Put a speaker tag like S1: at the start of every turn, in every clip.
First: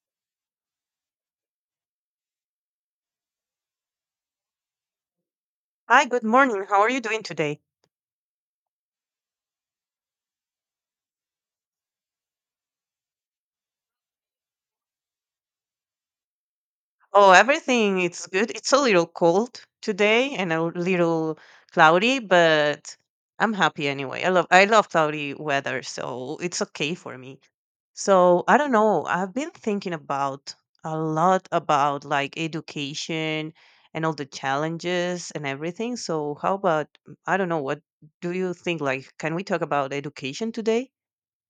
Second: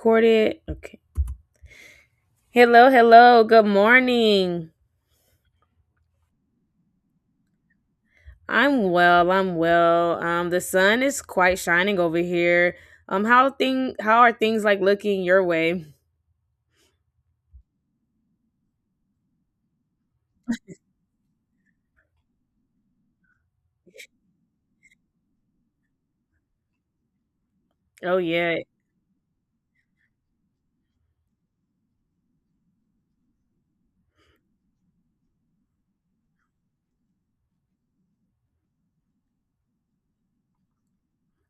S1: Recorded. Okay. Hello, hello. Good morning.
S2: Hi, good morning. How are you doing today?
S1: I'm well. I'm well. The sun is quite shining over here. How are things like looking your way?
S2: Oh, everything it's good. It's a little cold today and a little cloudy, but I'm happy anyway. I love cloudy weather, so it's okay for me.
S1: Oh
S2: So,
S1: yeah,
S2: I don't know. I've been thinking about a lot about like education and all the challenges and everything. So, how about I don't know, what do you think like can we talk about education today?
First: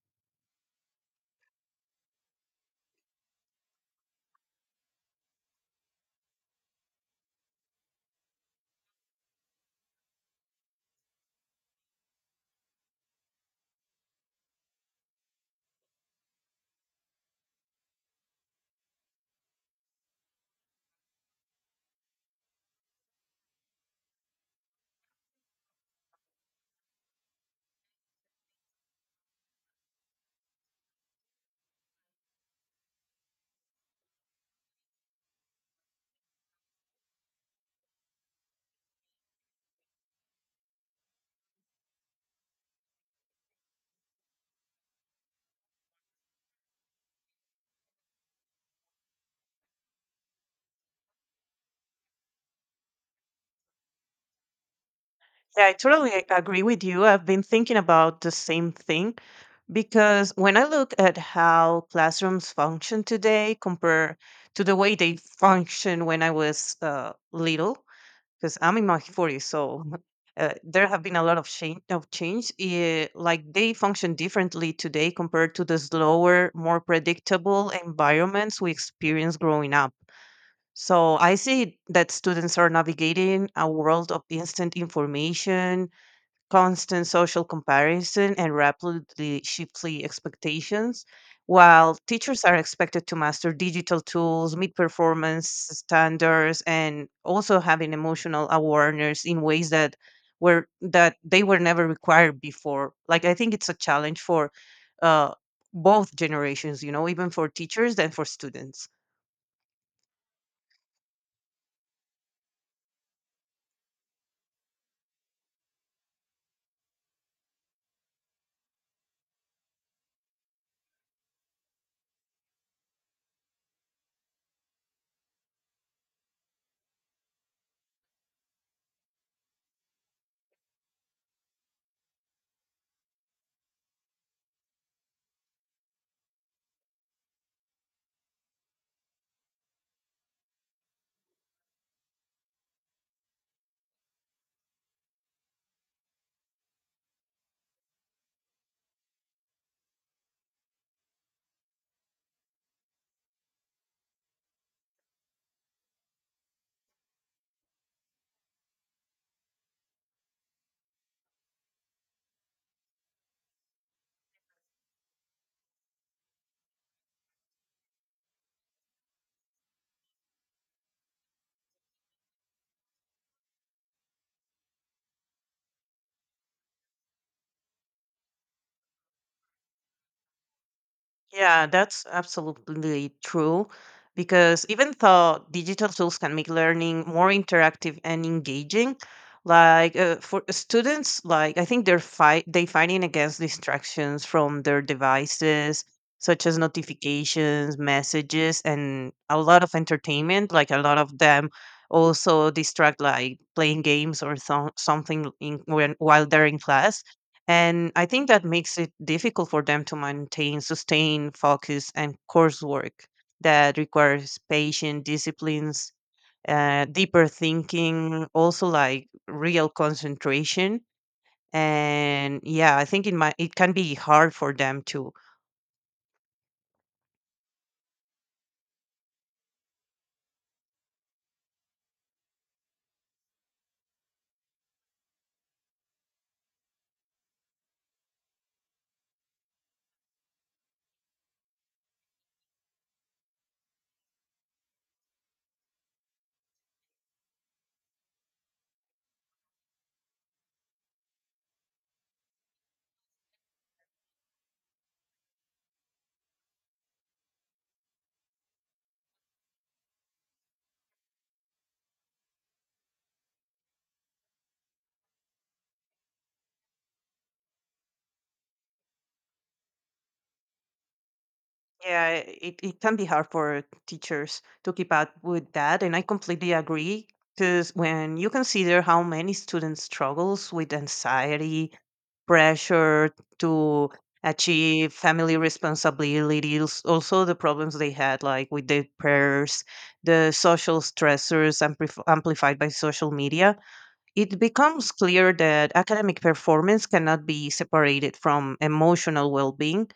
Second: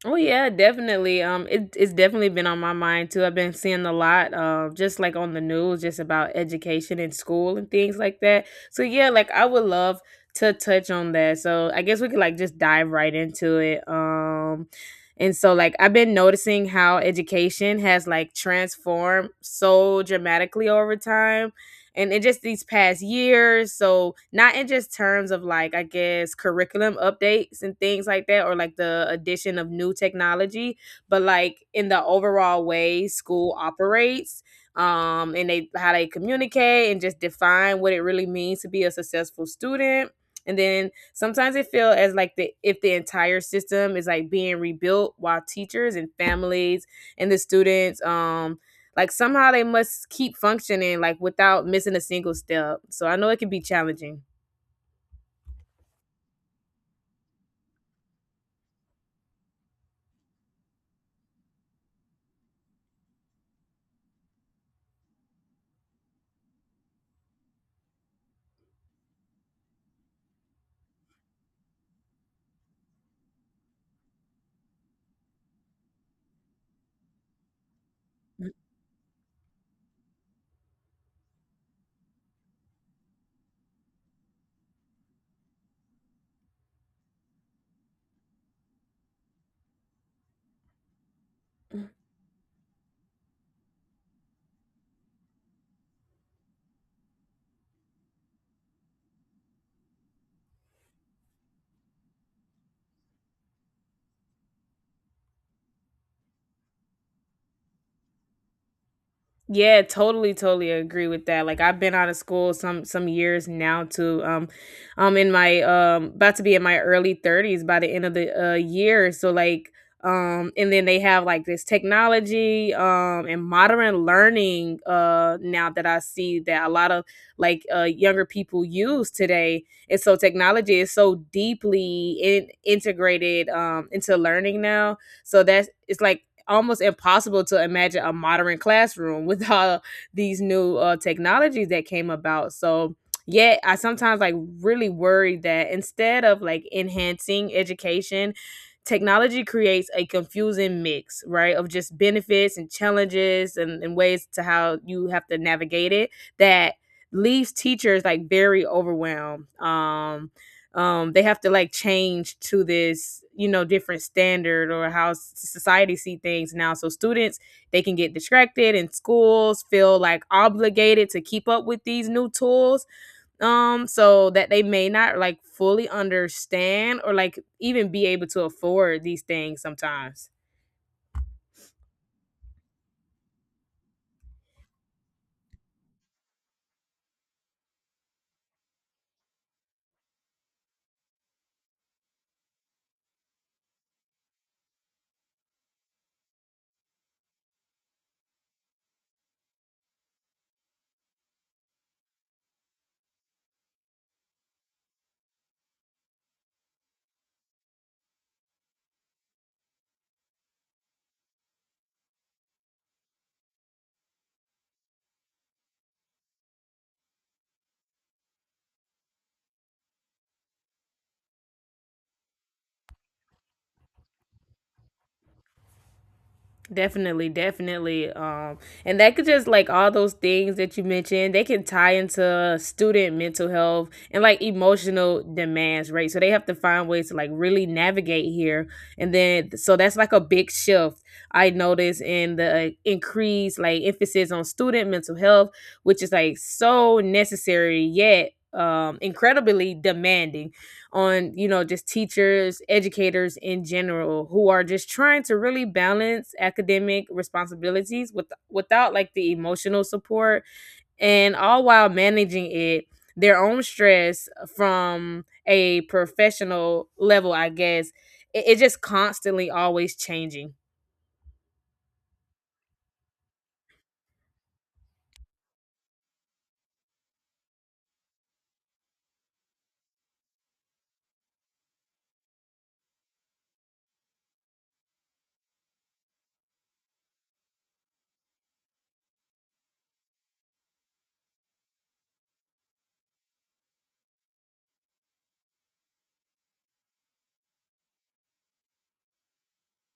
S1: Oh yeah, Definitely. It's definitely been on my mind too. I've been seeing a lot, just like on the news, just about education in school and things like that. So yeah, like I would love to touch on that. So I guess we could like just dive right into it. And so like I've been noticing how education has like transformed so dramatically over time, and in just these past years, so not in just terms of like I guess curriculum updates and things like that, or like the addition of new technology, but like in the overall way school operates, and they how they communicate and just define what it really means to be a successful student. And then sometimes it feel as like the if the entire system is like being rebuilt while teachers and families and the students like somehow they must keep functioning like without missing a single step. So I know it can be challenging.
S2: Yeah, I totally agree with you. I've been thinking about the same thing. Because when I look at how classrooms function today compared to the way they function when I was little, because I'm in my 40s, so there have been a lot of change. Of change. Like they function differently today compared to the slower, more predictable environments we experienced growing up. So I see that students are navigating a world of instant information, constant social comparison, and rapidly shifting expectations. While teachers are expected to master digital tools, meet performance standards, and also having emotional awareness in ways that were that they were never required before. Like I think it's a challenge for uh, both generations, you know, even for teachers and for students.
S1: Yeah, totally, totally agree with that. Like I've been out of school some years now too. I'm in my about to be in my early 30s by the end of the year. So like and then they have like this technology and modern learning now that I see that a lot of like younger people use today. And so technology is so deeply integrated into learning now. So that's it's like almost impossible to imagine a modern classroom with all these new technologies that came about. So, yeah, I sometimes like really worry that instead of like enhancing education, technology creates a confusing mix, right, of just benefits and challenges and ways to how you have to navigate it that leaves teachers like very overwhelmed. They have to like change to this you know different standard or how society see things now, so students they can get distracted and schools feel like obligated to keep up with these new tools, so that they may not like fully understand or like even be able to afford these things sometimes.
S2: Yeah, that's absolutely true. Because even though digital tools can make learning more interactive and engaging, like for students, like I think they fighting against distractions from their devices, such as notifications, messages, and a lot of entertainment. Like a lot of them also distract, like playing games or something in, when while they're in class, and I think that makes it difficult for them to maintain sustained focus and coursework that requires patience, disciplines, deeper thinking, also like real concentration. And yeah, I think it can be hard for them to.
S1: Definitely, definitely. And that could just like all those things that you mentioned, they can tie into student mental health and like emotional demands, right? So they have to find ways to like really navigate here. And then, so that's like a big shift I noticed in the increased like emphasis on student mental health, which is like so necessary yet incredibly demanding on you know just teachers educators in general who are just trying to really balance academic responsibilities with without like the emotional support, and all while managing it their own stress from a professional level I guess. It, it's just constantly always changing.
S2: Yeah, it can be hard for teachers to keep up with that. And I completely agree because when you consider how many students struggles with anxiety, pressure to achieve family responsibilities, also the problems they had, like with their prayers, the social stressors amplified by social media. It becomes clear that academic performance cannot be separated from emotional well being,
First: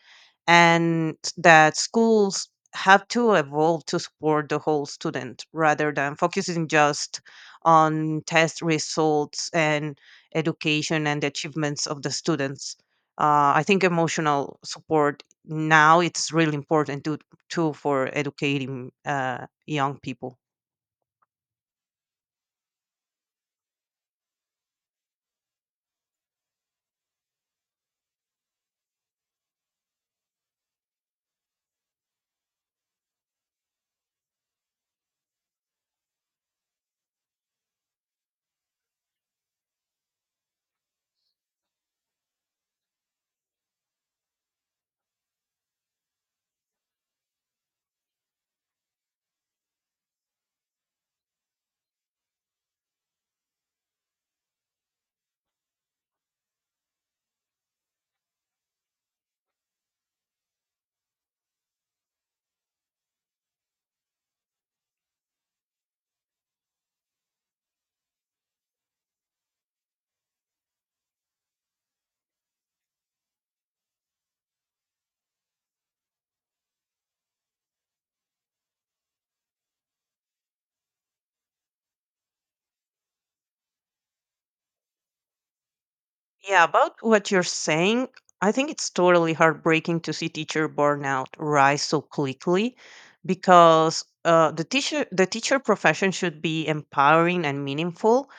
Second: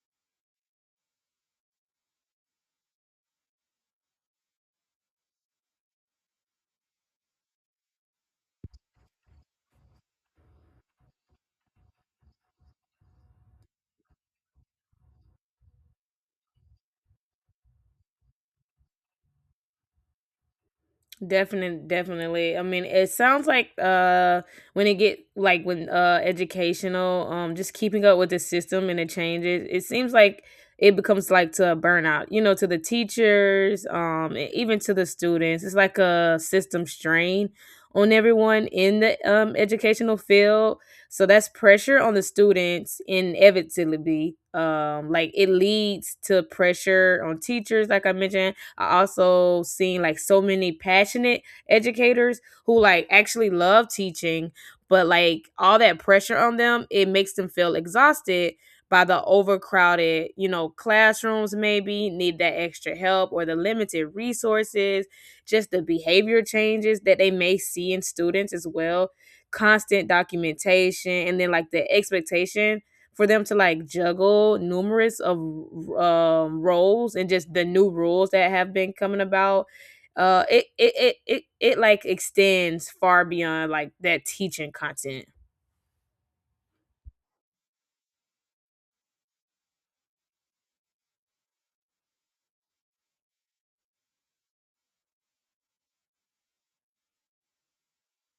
S2: and that schools have to evolve to support the whole student rather than focusing just on test results and education and achievements of the students. I think emotional support now it's really important to too for educating young people.
S1: Definitely, definitely. I mean, it sounds like when it get like when educational, just keeping up with the system and the changes, it seems like it becomes like to a burnout, you know, to the teachers, and even to the students. It's like a system strain on everyone in the educational field. So that's pressure on the students inevitably. Like it leads to pressure on teachers, like I mentioned. I also seen like so many passionate educators who like actually love teaching, but like all that pressure on them, it makes them feel exhausted by the overcrowded, you know, classrooms maybe need that extra help or the limited resources, just the behavior changes that they may see in students as well, constant documentation, and then like the expectation for them to like juggle numerous of roles and just the new rules that have been coming about. It like extends far beyond like that teaching content.
S2: Yeah, about what you're saying, I think it's totally heartbreaking to see teacher burnout rise so quickly because the teacher profession should be empowering and meaningful,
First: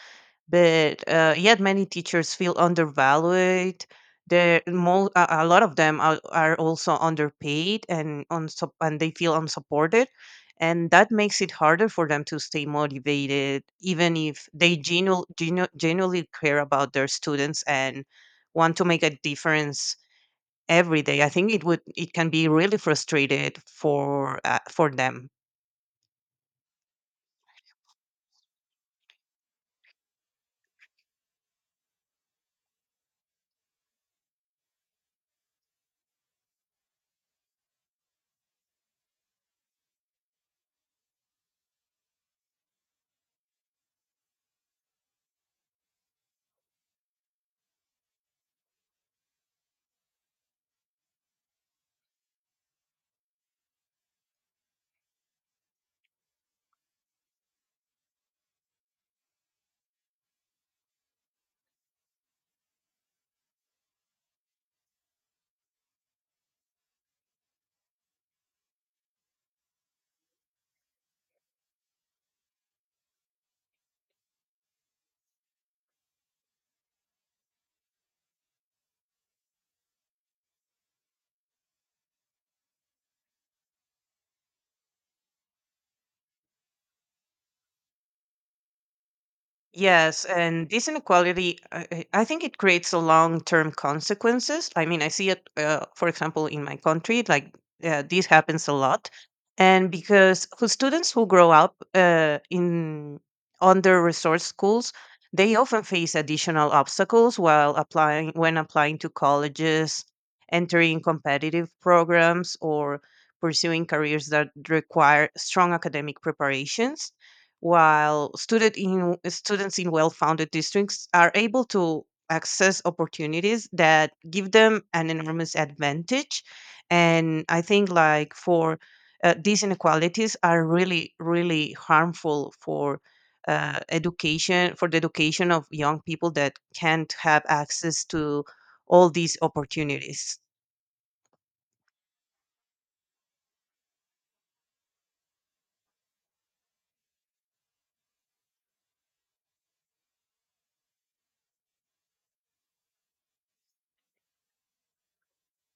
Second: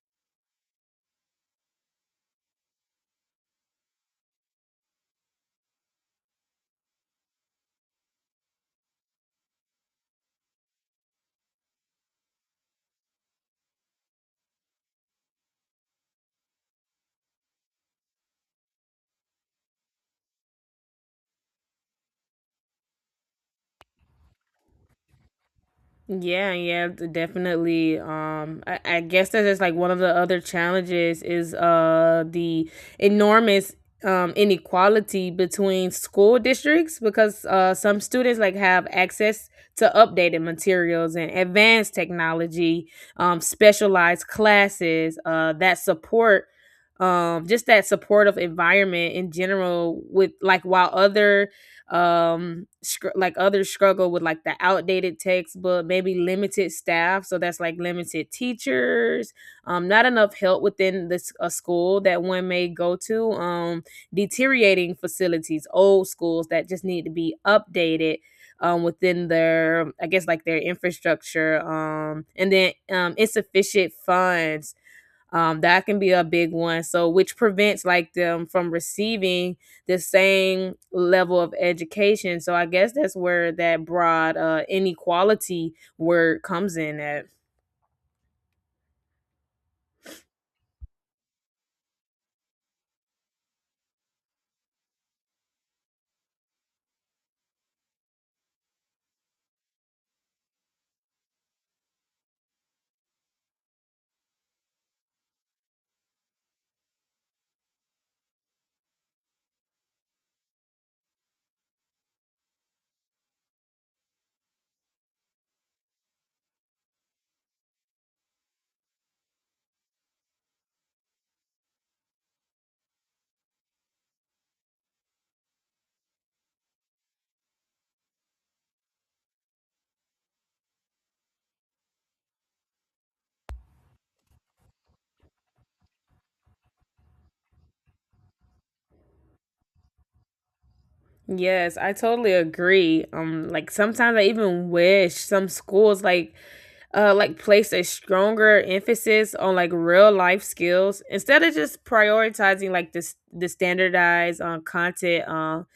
S2: but, yet many teachers feel undervalued. There, a lot of them are also underpaid and and they feel unsupported, and that makes it harder for them to stay motivated, even if they genuinely care about their students and want to make a difference every day. I think it can be really frustrated for them.
S1: Yeah, yeah, definitely. I guess that's just like one of the other challenges is the enormous inequality between school districts, because some students like have access to updated materials and advanced technology, specialized classes, that support just that supportive environment in general, with like while other like others struggle with like the outdated textbook, maybe limited staff, so that's like limited teachers, not enough help within this a school that one may go to, deteriorating facilities, old schools that just need to be updated, within their I guess like their infrastructure, and then insufficient funds, that can be a big one, so which prevents like them from receiving the same level of education. So I guess that's where that broad inequality word comes in at.
S2: Yes, and this inequality, I think it creates a long-term consequences. I mean, I see it, for example, in my country, like this happens a lot, and because who grow up in under-resourced schools, they often face additional obstacles while applying when applying to colleges, entering competitive programs, or pursuing careers that require strong academic preparations, while students in well-founded districts are able to access opportunities that give them an enormous advantage. And I think like for these inequalities are really really harmful for education for the education of young people that can't have access to all these opportunities.
S1: Yes, I totally agree. Like sometimes I even wish some schools like place a stronger emphasis on like real life skills instead of just prioritizing like this the standardized content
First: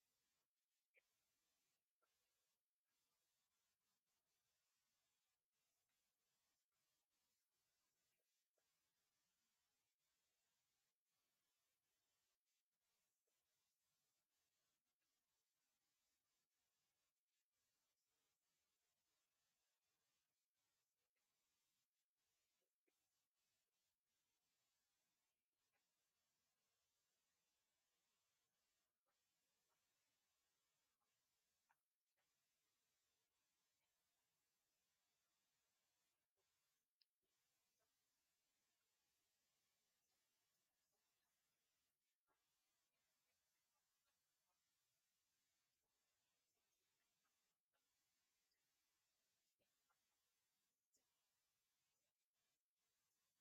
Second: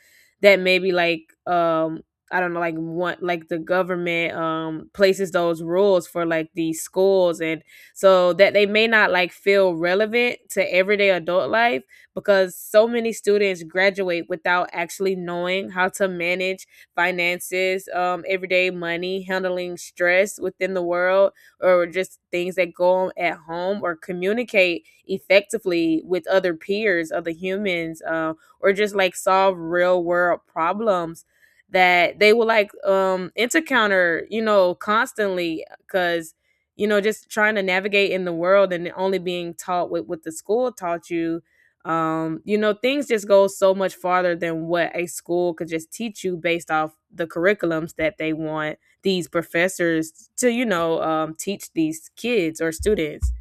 S1: that maybe like I don't know like want like the government places those rules for like these schools, and so that they may not like feel relevant to everyday adult life, because so many students graduate without actually knowing how to manage finances, everyday money, handling stress within the world, or just things that go on at home, or communicate effectively with other peers, other humans, or just like solve real world problems that they will like encounter, you know, constantly. Because you know just trying to navigate in the world and only being taught with what the school taught you, you know things just go so much farther than what a school could just teach you based off the curriculums that they want these professors to you know teach these kids or students.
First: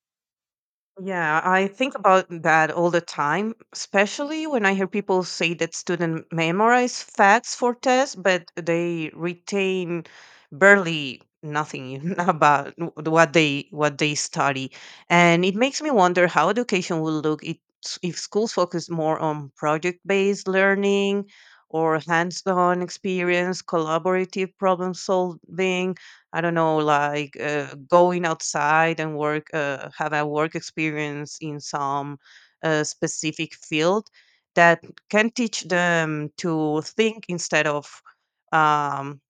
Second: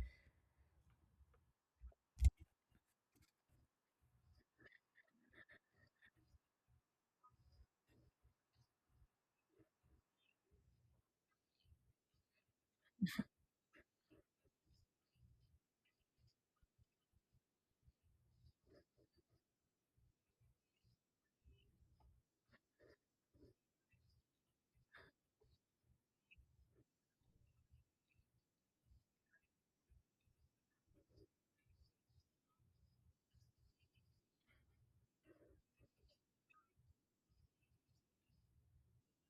S2: Yeah, I think about that all the time, especially when I hear people say that students memorize facts for tests, but they retain barely nothing about what they study. And it makes me wonder how education will if schools focus more on project-based learning or hands-on experience, collaborative problem solving, I don't know, like going outside and work, have a work experience in some specific field that can teach them to think instead of um,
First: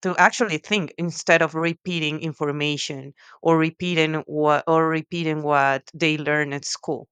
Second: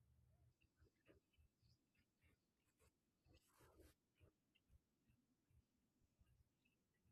S2: to actually think instead of repeating information or repeating what they learn at school.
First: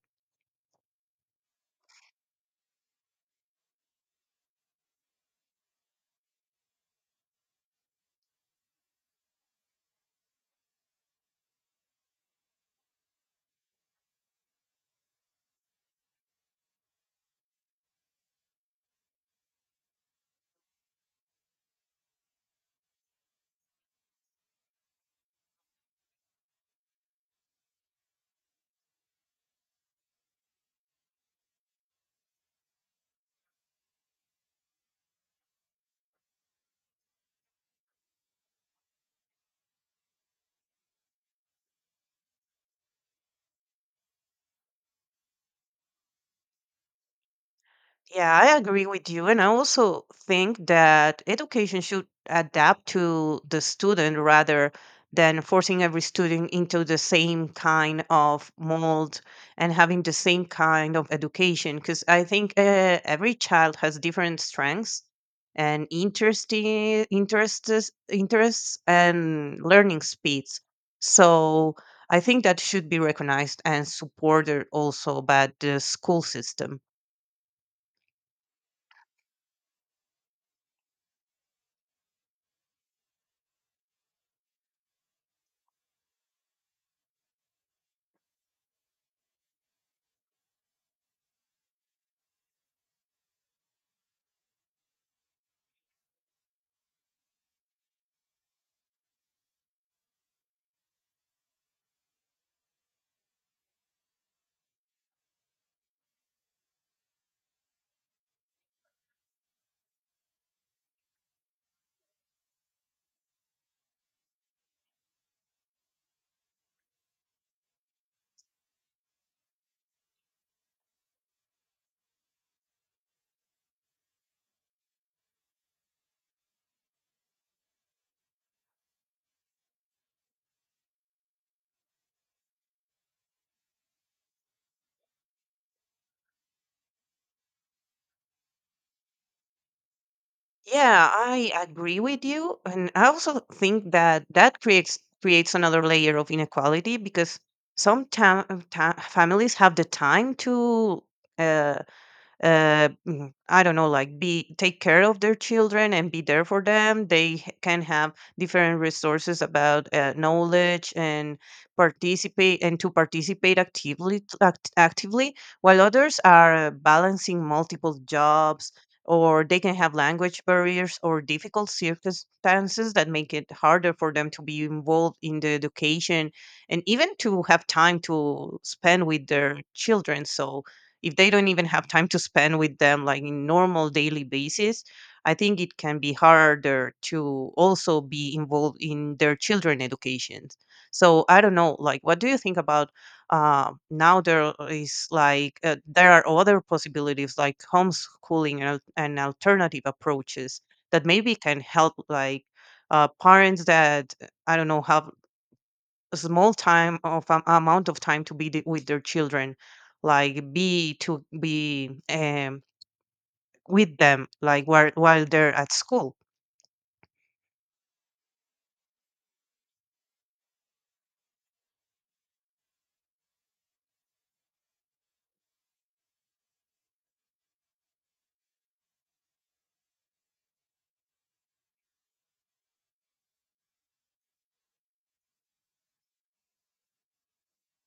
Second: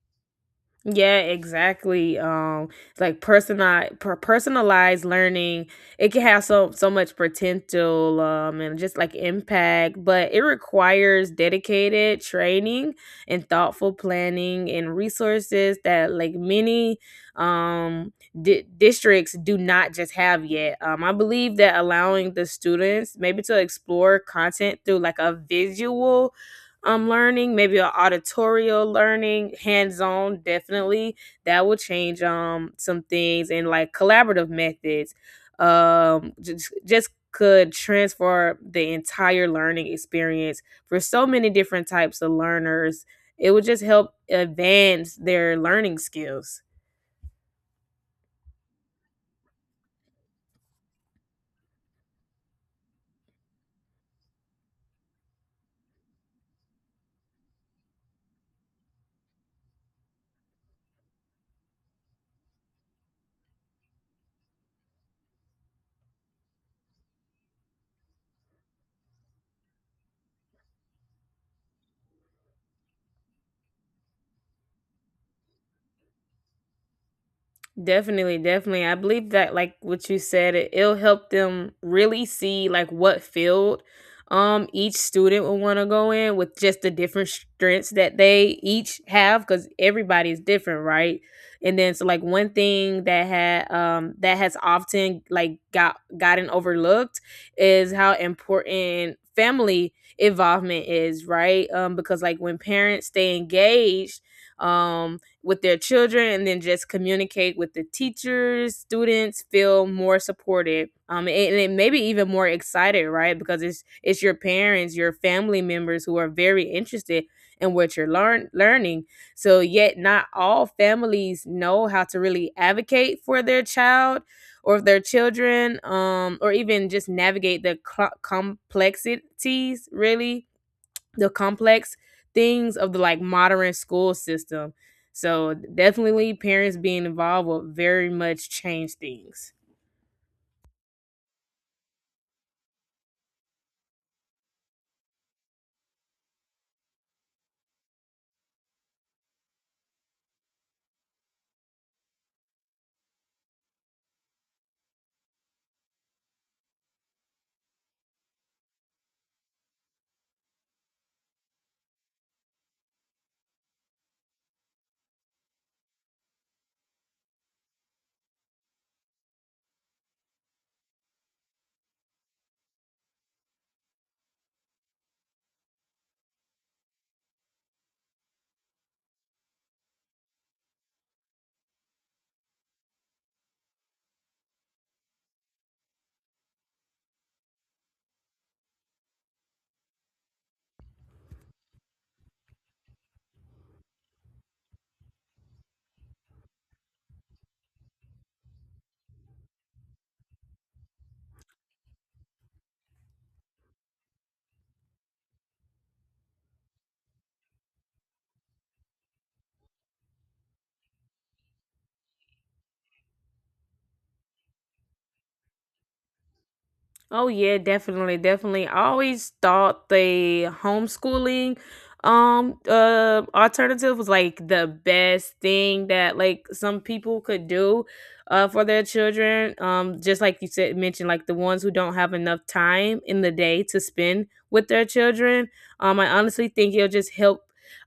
S1: Yeah, exactly. It's like personalized learning, it can have so so much potential, and just like impact, but it requires dedicated training and thoughtful planning and resources that like many um districts do not just have yet. I believe that allowing the students maybe to explore content through like a visual learning, maybe an auditorial learning, hands-on definitely. That will change some things and like collaborative methods. Just could transfer the entire learning experience for so many different types of learners. It would just help advance their learning skills.
S2: Yeah, I agree with you. And I also think that education should adapt to the student rather than forcing every student into the same kind of mold and having the same kind of education. Because I think every child has different strengths and interests and learning speeds. So I think that should be recognized and supported also by the school system.
S1: Definitely, definitely. I believe that like what you said, it'll help them really see like what field each student will want to go in with just the different strengths that they each have, cuz everybody's different, right? And then so like one thing that had that has often like gotten overlooked is how important family involvement is, right? Because like when parents stay engaged, um with their children, and then just communicate with the teachers, students feel more supported, and maybe even more excited, right, because it's your parents your family members who are very interested in what you're learning. So yet not all families know how to really advocate for their child or their children, or even just navigate the complex things of the like modern school system. So definitely parents being involved will very much change things.
S2: Yeah, I agree with you, and I also think that that creates another layer of inequality because some families have the time to uh, I don't know, like be take care of their children and be there for them. They can have different resources about knowledge and participate and to participate actively, while others are balancing multiple jobs or they can have language barriers or difficult circumstances that make it harder for them to be involved in the education and even to have time to spend with their children. So if they don't even have time to spend with them like in normal daily basis, I think it can be harder to also be involved in their children education. So I don't know, like what do you think about now there is like there are other possibilities like homeschooling and alternative approaches that maybe can help like parents that I don't know have small time of amount of time to be with their children, like be with them like while they're at school.
S1: Oh yeah, definitely, definitely. I always thought the homeschooling alternative was like the best thing that like some people could do for their children. Just like you said mentioned, like the ones who don't have enough time in the day to spend with their children. I honestly think it'll just help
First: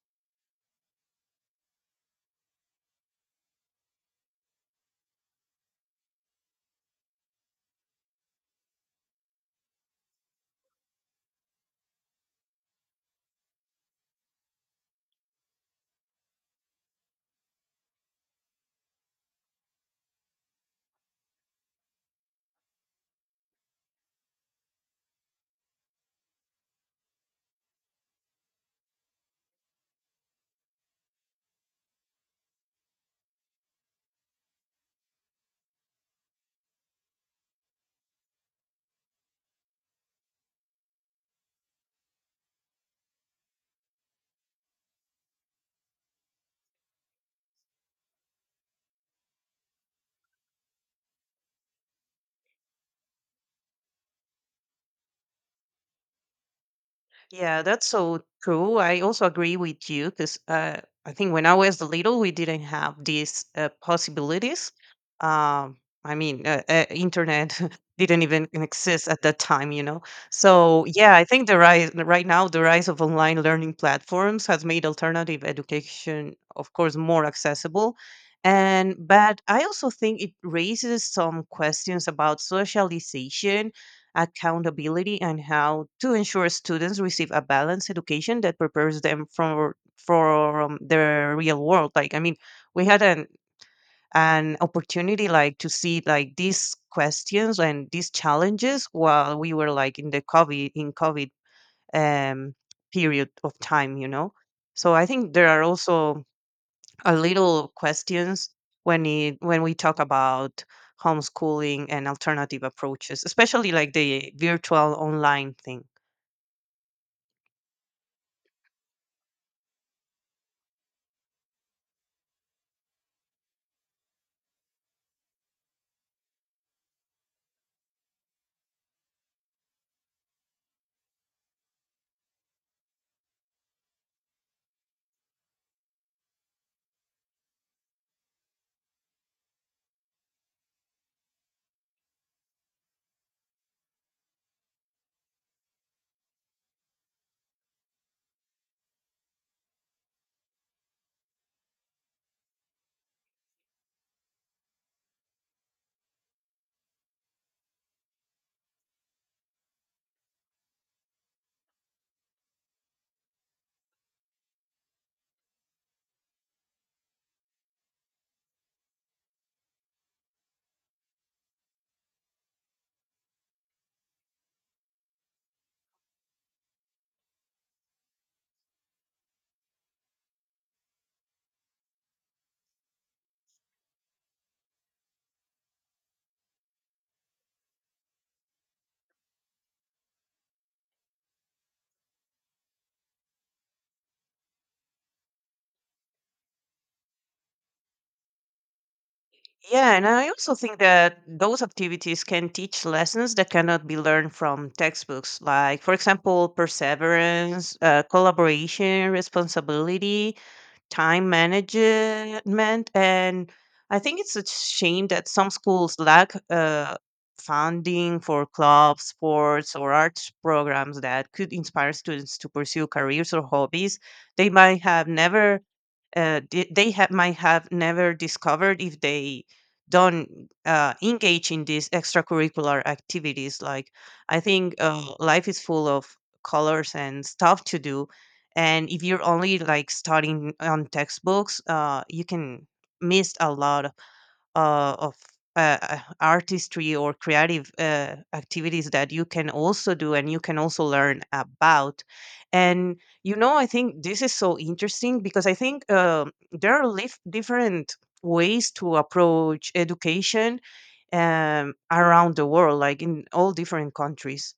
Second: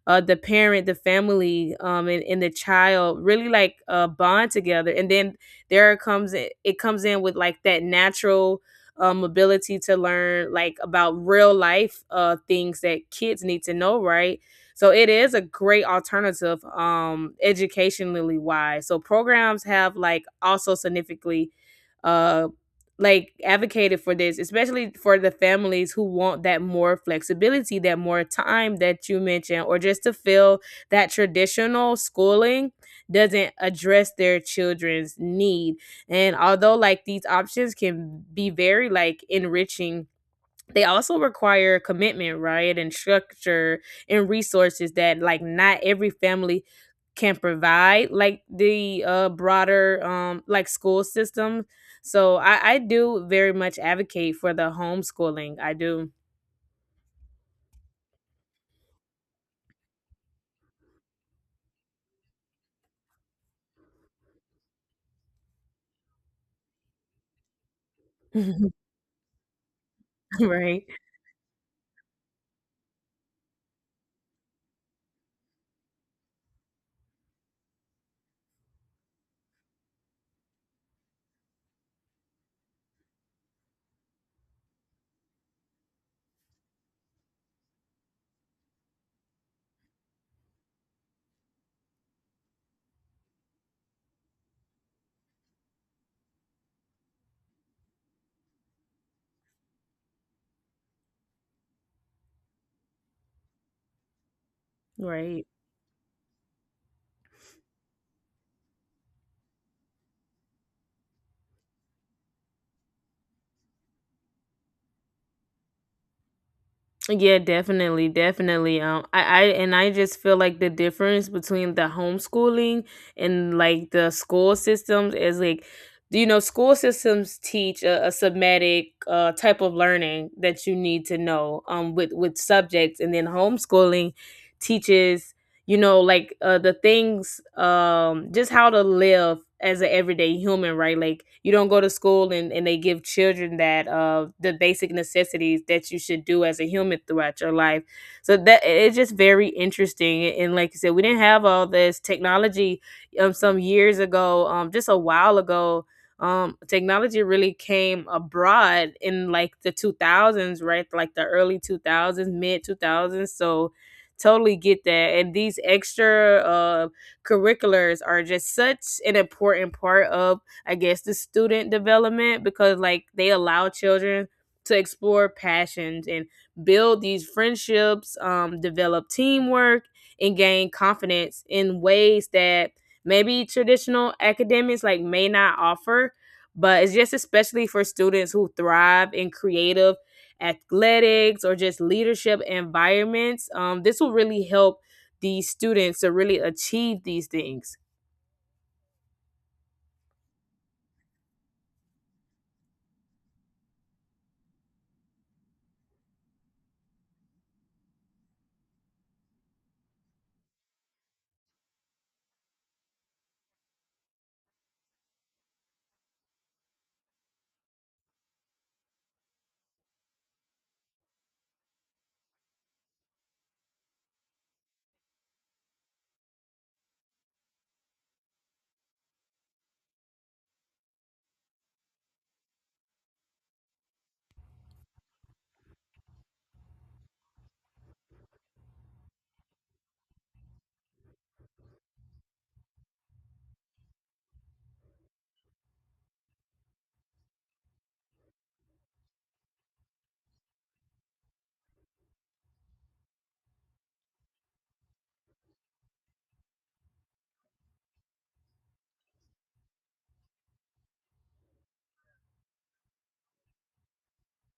S1: the family, and the child really like bond together, and then there comes it comes in with like that natural ability to learn like about real life things that kids need to know, right? So it is a great alternative educationally wise. So programs have like also significantly uh, like advocated for this, especially for the families who want that more flexibility, that more time that you mentioned, or just to feel that traditional schooling doesn't address their children's need. And although like these options can be very like enriching, they also require commitment, right? And structure and resources that like not every family can provide, like the broader like school system. So I do very much advocate for the homeschooling. I do.
S2: Yeah, that's so true. I also agree with you because I think when I was little, we didn't have these possibilities. Um, I mean, internet didn't even exist at that time, you know.
S1: Right.
S2: So yeah, I think the rise right now, the rise of online learning platforms has made alternative education, of course, more accessible. And but I also think it raises some questions about socialization, accountability, and how to ensure students receive a balanced education that prepares them for the real world. Like I mean, we had an opportunity like to see like these questions and these challenges while we were like in the covid um period of time, you know. So I think
S1: Right.
S2: there are also a little questions when it when we talk about homeschooling and alternative approaches, especially like the virtual online thing.
S1: Yeah, definitely, definitely. I and I just feel like the difference between the homeschooling and like the school systems is like, you know, school systems teach a submatic type of learning that you need to know with subjects, and then homeschooling teaches you know like the things just how to live as an everyday human, right? Like you don't go to school and, they give children that the basic necessities that you should do as a human throughout your life, so that it's just very interesting. And like you said, we didn't have all this technology some years ago, just a while ago. Technology really came abroad in like the 2000s, right? Like the early 2000s, mid 2000s. So totally get that. And these extra curriculars are just such an important part of, I guess, the student development, because, like, they allow children to explore passions and build these friendships, develop teamwork, and gain confidence in ways that maybe traditional academics like may not offer, but it's just especially for students who thrive in creative athletics or just leadership environments. This will really help these students to really achieve these things.
S2: Yeah, and I also think that those activities can teach lessons that cannot be learned from textbooks, like, for example, perseverance, collaboration, responsibility, time management. And I think it's a shame that some schools lack funding for clubs, sports, or arts programs that could inspire students to pursue careers or hobbies they might have never di- they have might have never discovered if they don't engage in these extracurricular activities. Like I think life is full of colors and stuff to do, and if you're only like starting on textbooks, you can miss a lot of artistry or creative activities that you can also do and you can also learn about. And you know, I think this is so interesting because I think there are different ways to approach education around the world, like in all different countries.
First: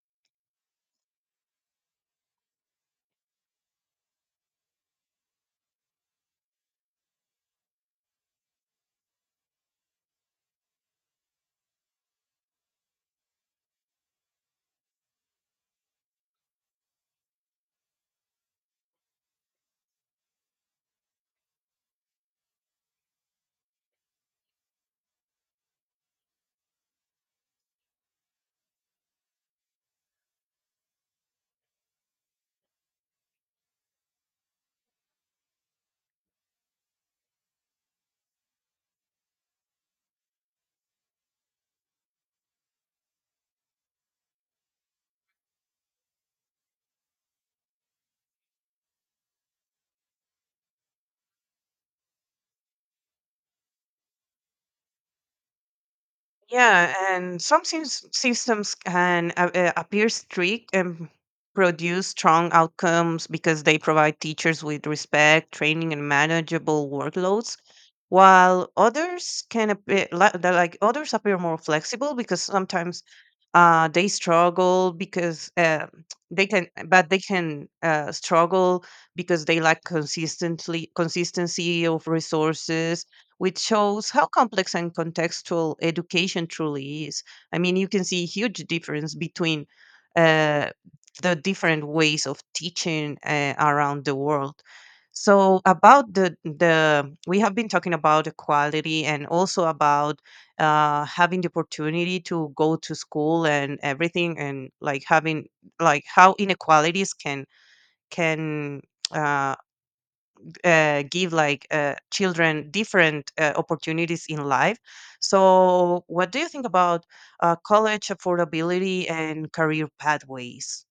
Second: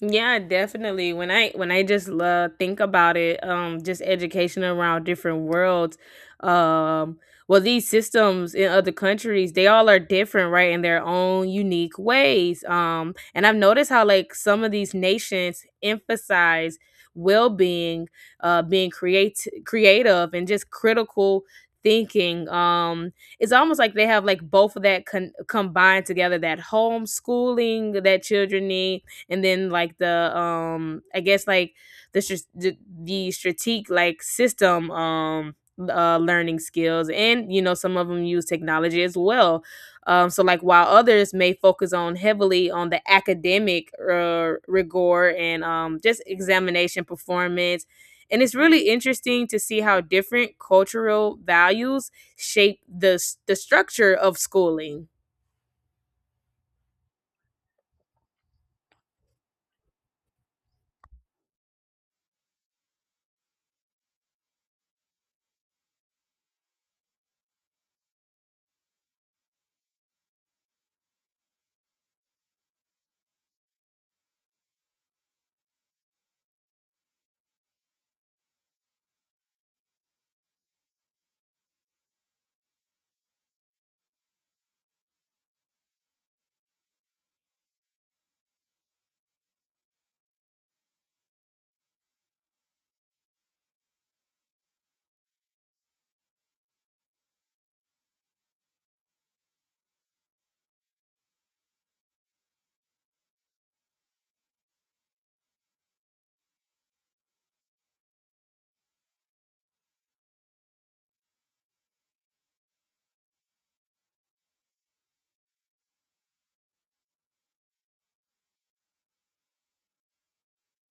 S1: Yeah, definitely. When I just love think about it, just education around different worlds, um, well, these systems in other countries, they all are different, right, in their own unique ways. And I've noticed how like some of these nations emphasize well being, being create creative and just critical thinking. It's almost like they have like both of that combined together. That homeschooling that children need, and then like the I guess like the str- the, the strategic like system learning skills. And you know, some of them use technology as well, so like while others may focus on heavily on the academic rigor and just examination performance. And it's really interesting to see how different cultural values shape the structure of schooling.
S2: Yeah, and some systems can appear strict and produce strong outcomes because they provide teachers with respect, training, and manageable workloads, while others can appear like others appear more flexible because sometimes they struggle because they can struggle because they lack consistently consistency of resources, which shows how complex and contextual education truly is. I mean, you can see a huge difference between uh, the different ways of teaching around the world. So about the we have been talking about equality and also about having the opportunity to go to school and everything, and like having like how inequalities can uh, give like children different opportunities in life. So, what do you think about college affordability and career pathways?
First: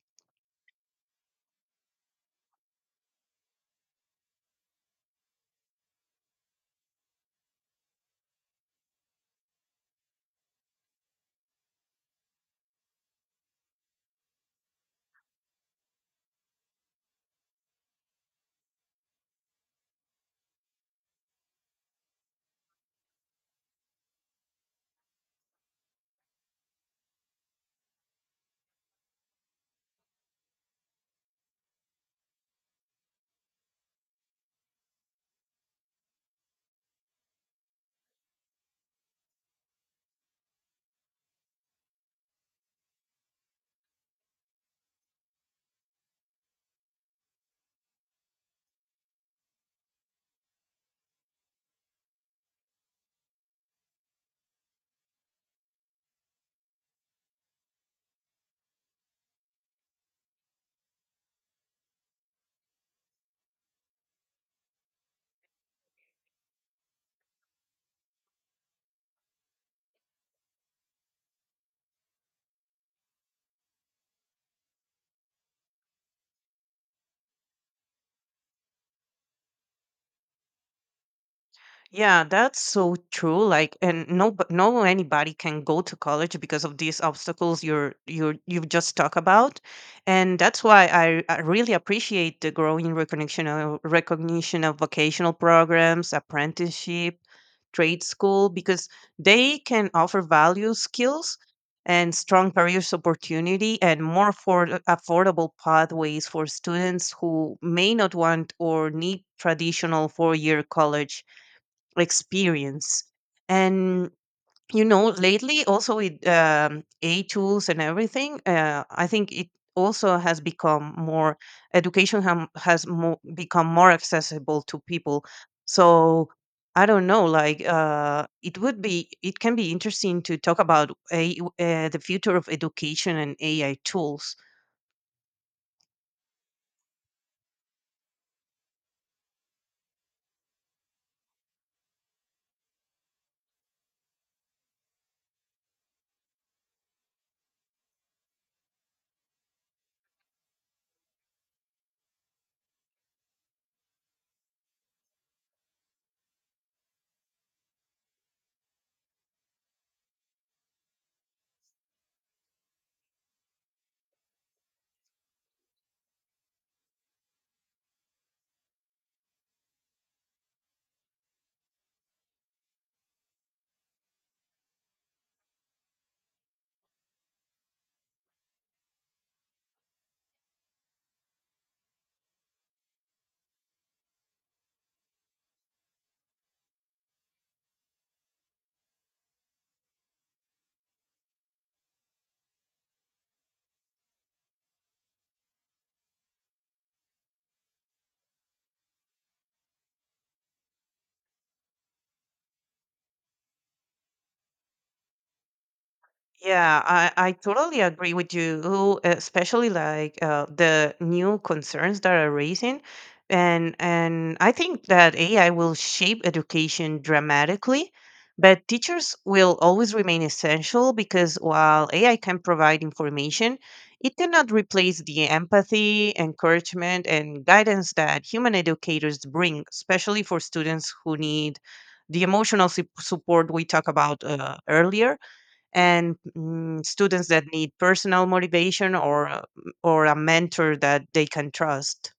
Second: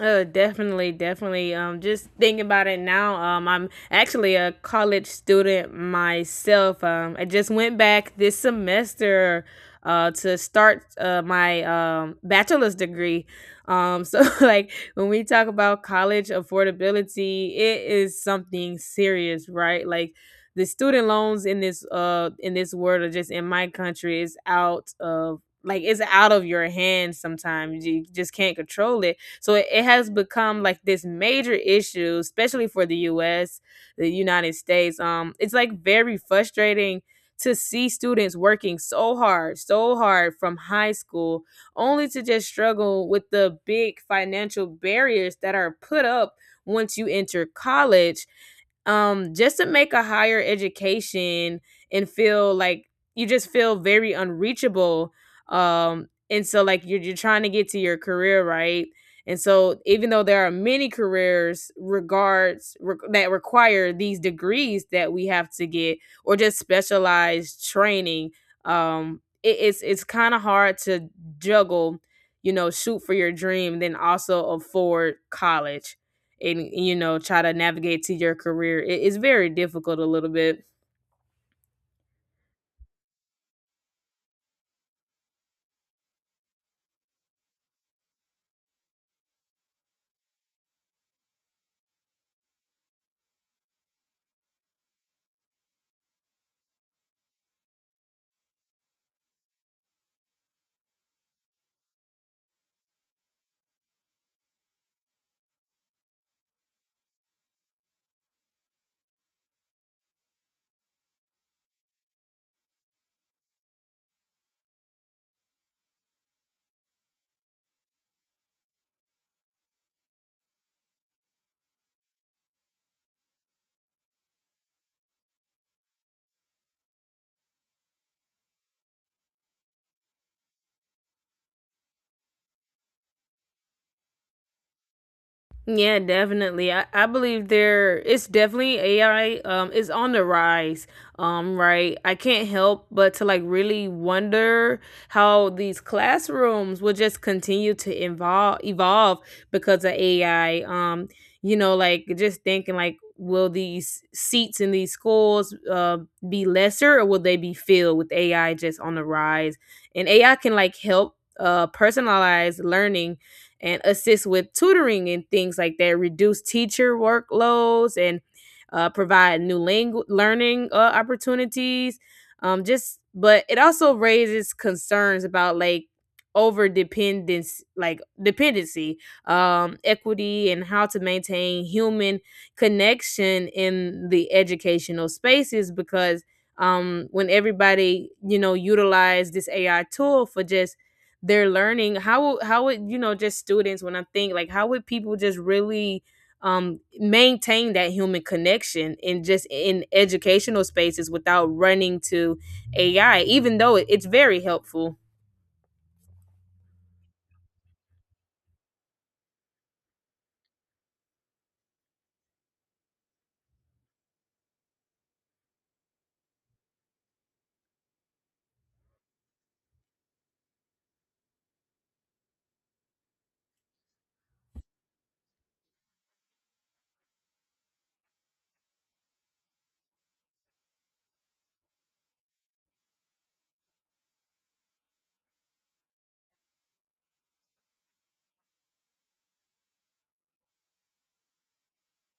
S1: Oh, definitely, definitely. Just thinking about it now, I'm actually a college student myself. I just went back this semester, to start my bachelor's degree. So like when we talk about college affordability, it is something serious, right? Like the student loans in this world or just in my country is out of like it's out of your hands sometimes. You just can't control it, so it has become like this major issue, especially for the US, the United States. It's like very frustrating to see students working so hard from high school, only to just struggle with the big financial barriers that are put up once you enter college, just to make a higher education and feel like you just feel very unreachable. And so like you're trying to get to your career, right? And so, even though there are many careers that require these degrees that we have to get, or just specialized training, it's kind of hard to juggle, you know, shoot for your dream, then also afford college, and you know, try to navigate to your career. It's very difficult a little bit.
S2: Yeah, that's so true. Like, and no, but no anybody can go to college because of these obstacles you've just talked about, and that's why I really appreciate the growing recognition of vocational programs, apprenticeship, trade school because they can offer value, skills, and strong careers opportunity and more affordable pathways for students who may not want or need traditional 4-year college experience. And lately also with a tools and everything, I think it also has become more education ham has mo- become more accessible to people. So I don't know, like, it can be interesting to talk about the future of education and AI tools.
S1: Yeah, definitely. I believe there it's definitely AI is on the rise. Right. I can't help but to like really wonder how these classrooms will just continue to evolve because of AI. You know, like just thinking like will these seats in these schools be lesser or will they be filled with AI just on the rise? And AI can like help personalize learning and assist with tutoring and things like that, reduce teacher workloads, and provide new learning opportunities. Just, but it also raises concerns about like over dependence, like dependency, equity, and how to maintain human connection in the educational spaces, because when everybody you know utilize this AI tool for just they're learning, how would you know just students when I think like how would people just really maintain that human connection in just in educational spaces without running to AI, even though it's very helpful.
S2: Yeah, I totally agree with you, especially like, the new concerns that are raising. And I think that AI will shape education dramatically, but teachers will always remain essential because while AI can provide information, it cannot replace the empathy, encouragement, and guidance that human educators bring, especially for students who need the emotional support we talked about earlier, and students that need personal motivation or a mentor that they can trust.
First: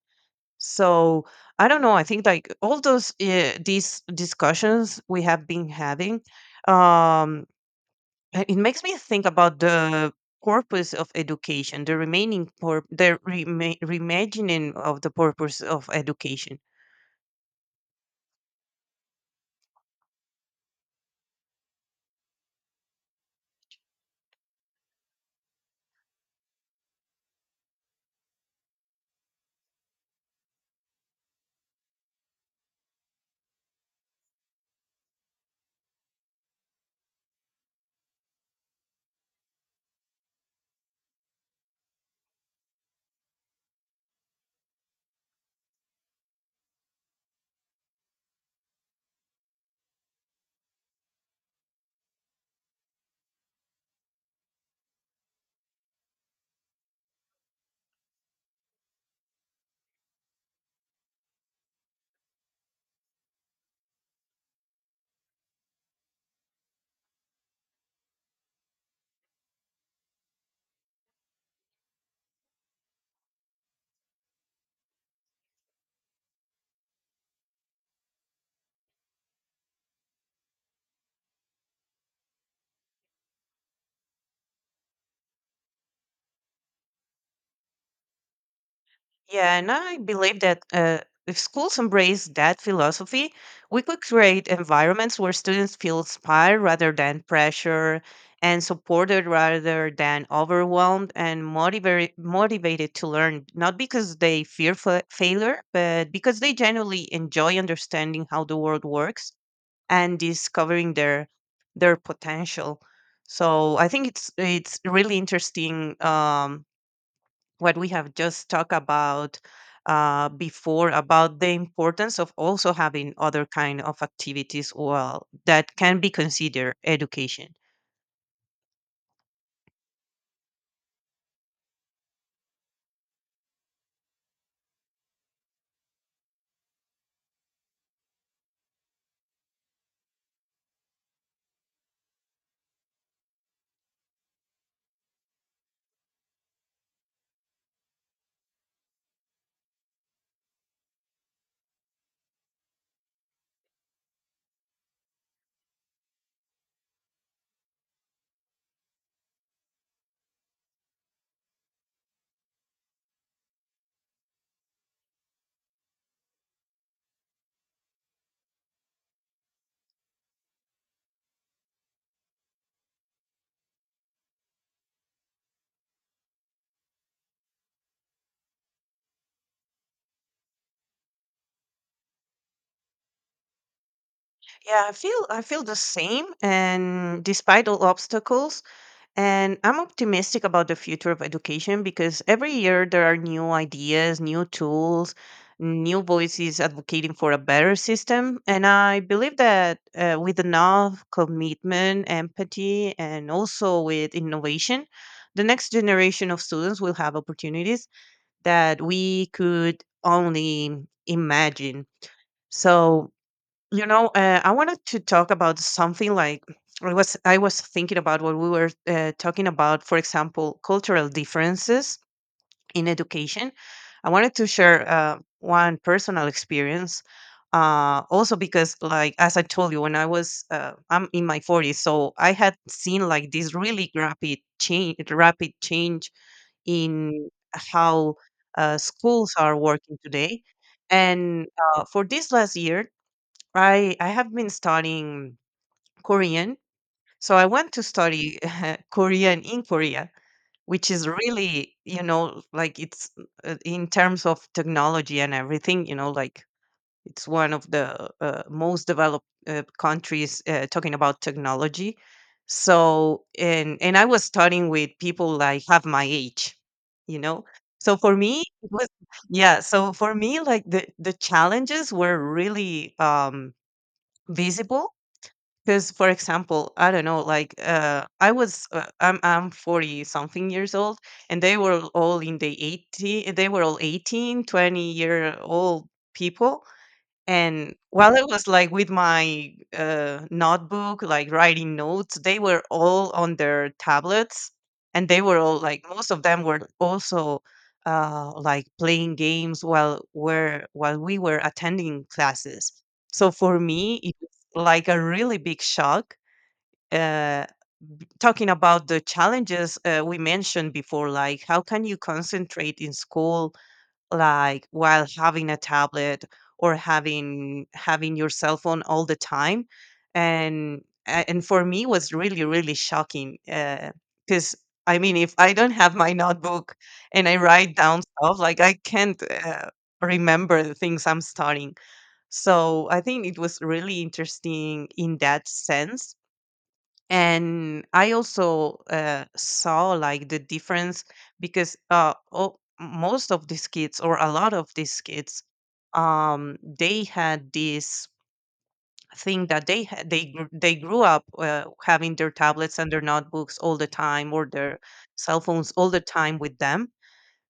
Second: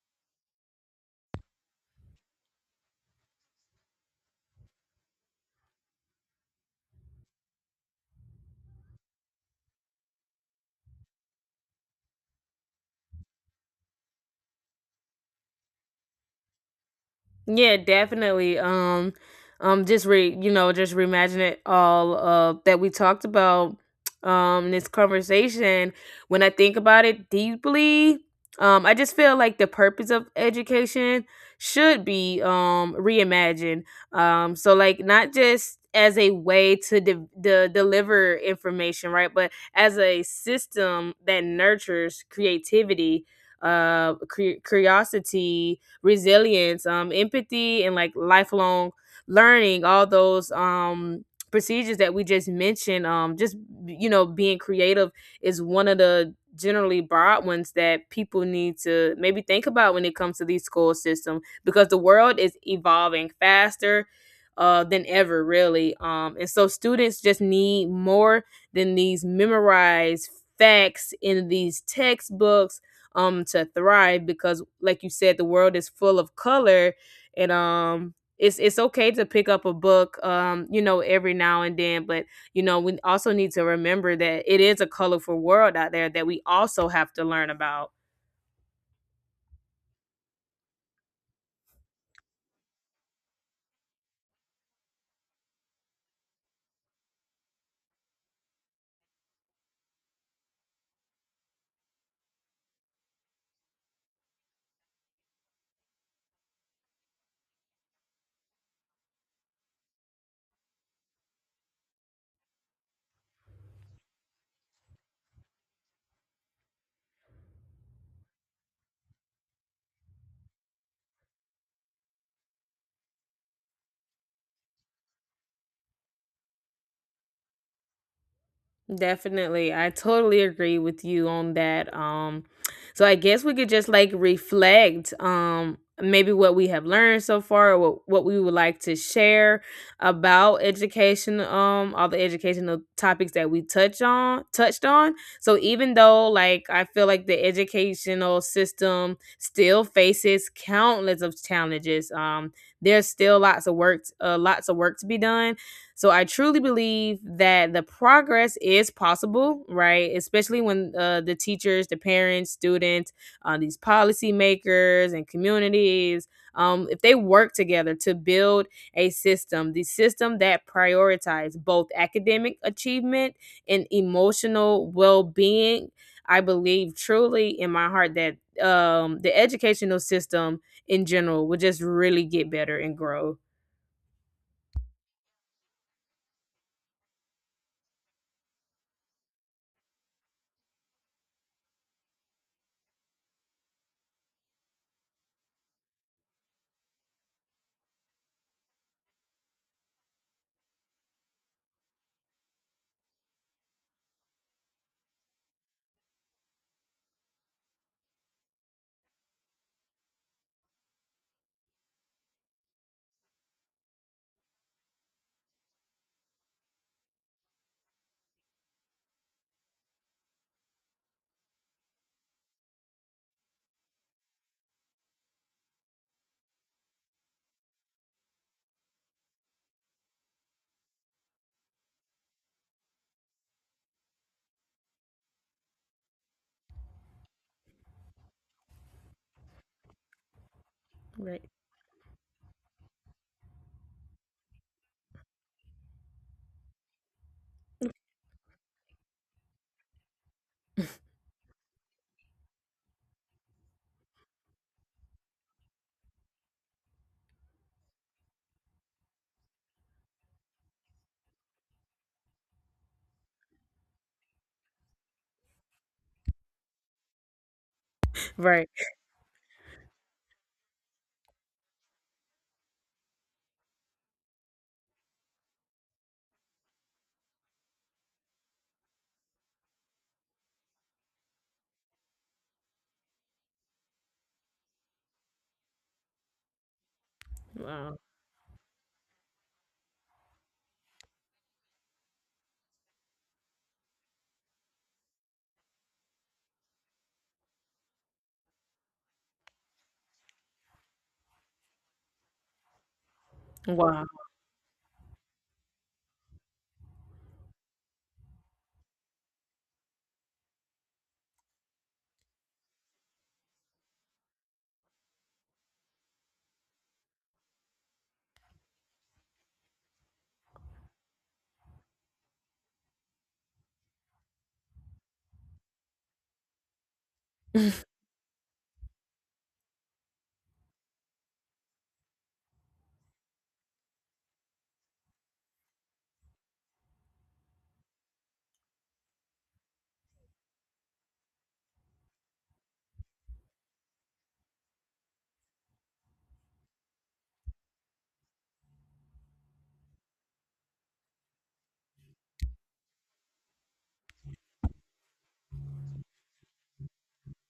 S2: So I don't know, I think like all those these discussions we have been having, um it makes me think about the purpose of education, the remaining pur- the rema- reimagining of the purpose of education.
S1: Yeah, definitely. Just re you know, just reimagine it all that we talked about in this conversation. When I think about it deeply, I just feel like the purpose of education should be reimagined. So like not just as a way to deliver information, right? But as a system that nurtures creativity, curiosity, resilience, empathy, and like lifelong learning. All those procedures that we just mentioned. Just you know, being creative is one of the generally broad ones that people need to maybe think about when it comes to these school systems, because the world is evolving faster than ever really. And so students just need more than these memorized facts in these textbooks to thrive, because like you said, the world is full of color, and it's okay to pick up a book you know every now and then, but you know we also need to remember that it is a colorful world out there that we also have to learn about.
S2: Yeah, and I believe that, if schools embrace that philosophy, we could create environments where students feel inspired rather than pressure and supported rather than overwhelmed and motivated to learn, not because they failure, but because they genuinely enjoy understanding how the world works and discovering their potential. So I think it's really interesting, what we have just talked about before about the importance of also having other kind of activities well that can be considered education.
S1: Definitely. I totally agree with you on that. Um, so I guess we could just like reflect maybe what we have learned so far, or what we would like to share about education, all the educational topics that we touched on. So even though like I feel like the educational system still faces countless of challenges, there's still lots of work to be done, so I truly believe that the progress is possible, right? Especially when the teachers, the parents, students, these policymakers, and communities, if they work together to build the system that prioritizes both academic achievement and emotional well-being, I believe truly in my heart that the educational system in general would just really get better and grow.
S2: Yeah, I feel the same. And despite all obstacles, and I'm optimistic about the future of education because every year there are new ideas, new tools, new voices advocating for a better system. And I believe that, with enough commitment, empathy, and also with innovation, the next generation of students will have opportunities that we could only imagine. So, I wanted to talk about something like, I was thinking about what we were, talking about. For example, cultural differences in education. I wanted to share, one personal experience. Also, because like, as I told you, when I was I'm in my 40s, so I had seen like this really rapid change in how, schools are working today.
S1: Right.
S2: And, for this last year, I have been studying Korean. So I went to study Korean in Korea, which is really, like, it's in terms of technology and everything, like, it's one of the, most developed, countries, talking about technology. So and I was studying with people like half my age, you know. So for me,
S1: Right.
S2: it was, yeah. So for me, like, the challenges were really, visible because, for example, I don't know, like, I'm 40 something years old, and they were all in the they were all 18, 20-year old people. And
S1: Wow.
S2: while I was like with my, notebook, like writing notes, they were all on their tablets, and they were all like, most of them were also, like playing games while we were attending classes. So for me,
S1: Wow.
S2: it was like a really big shock. Uh, Talking about the challenges we mentioned before, like, how can you concentrate in school like while having a tablet or having your cell phone all the time? And and for me was really really shocking because, I mean, if I don't have my notebook and I write down stuff, like, I can't, remember the things I'm studying. So I think it was really interesting in that sense. And I also, saw like the difference, because most of these kids, or a lot of these kids, they had this thing that they had they gr- they grew up, having their tablets and their notebooks all the time, or their cell phones all the time with them.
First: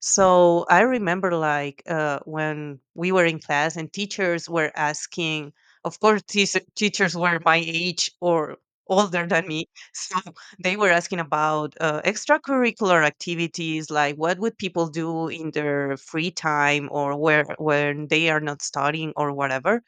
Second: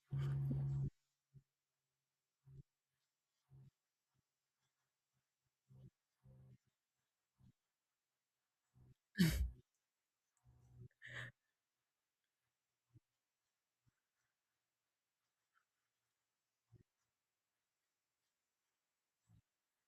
S2: So I remember like, when we were in class and teachers were asking, of course, teas teachers were my age or older than me. So they were asking about, extracurricular activities, like what would people do in their free time, or where when they are not studying or whatever,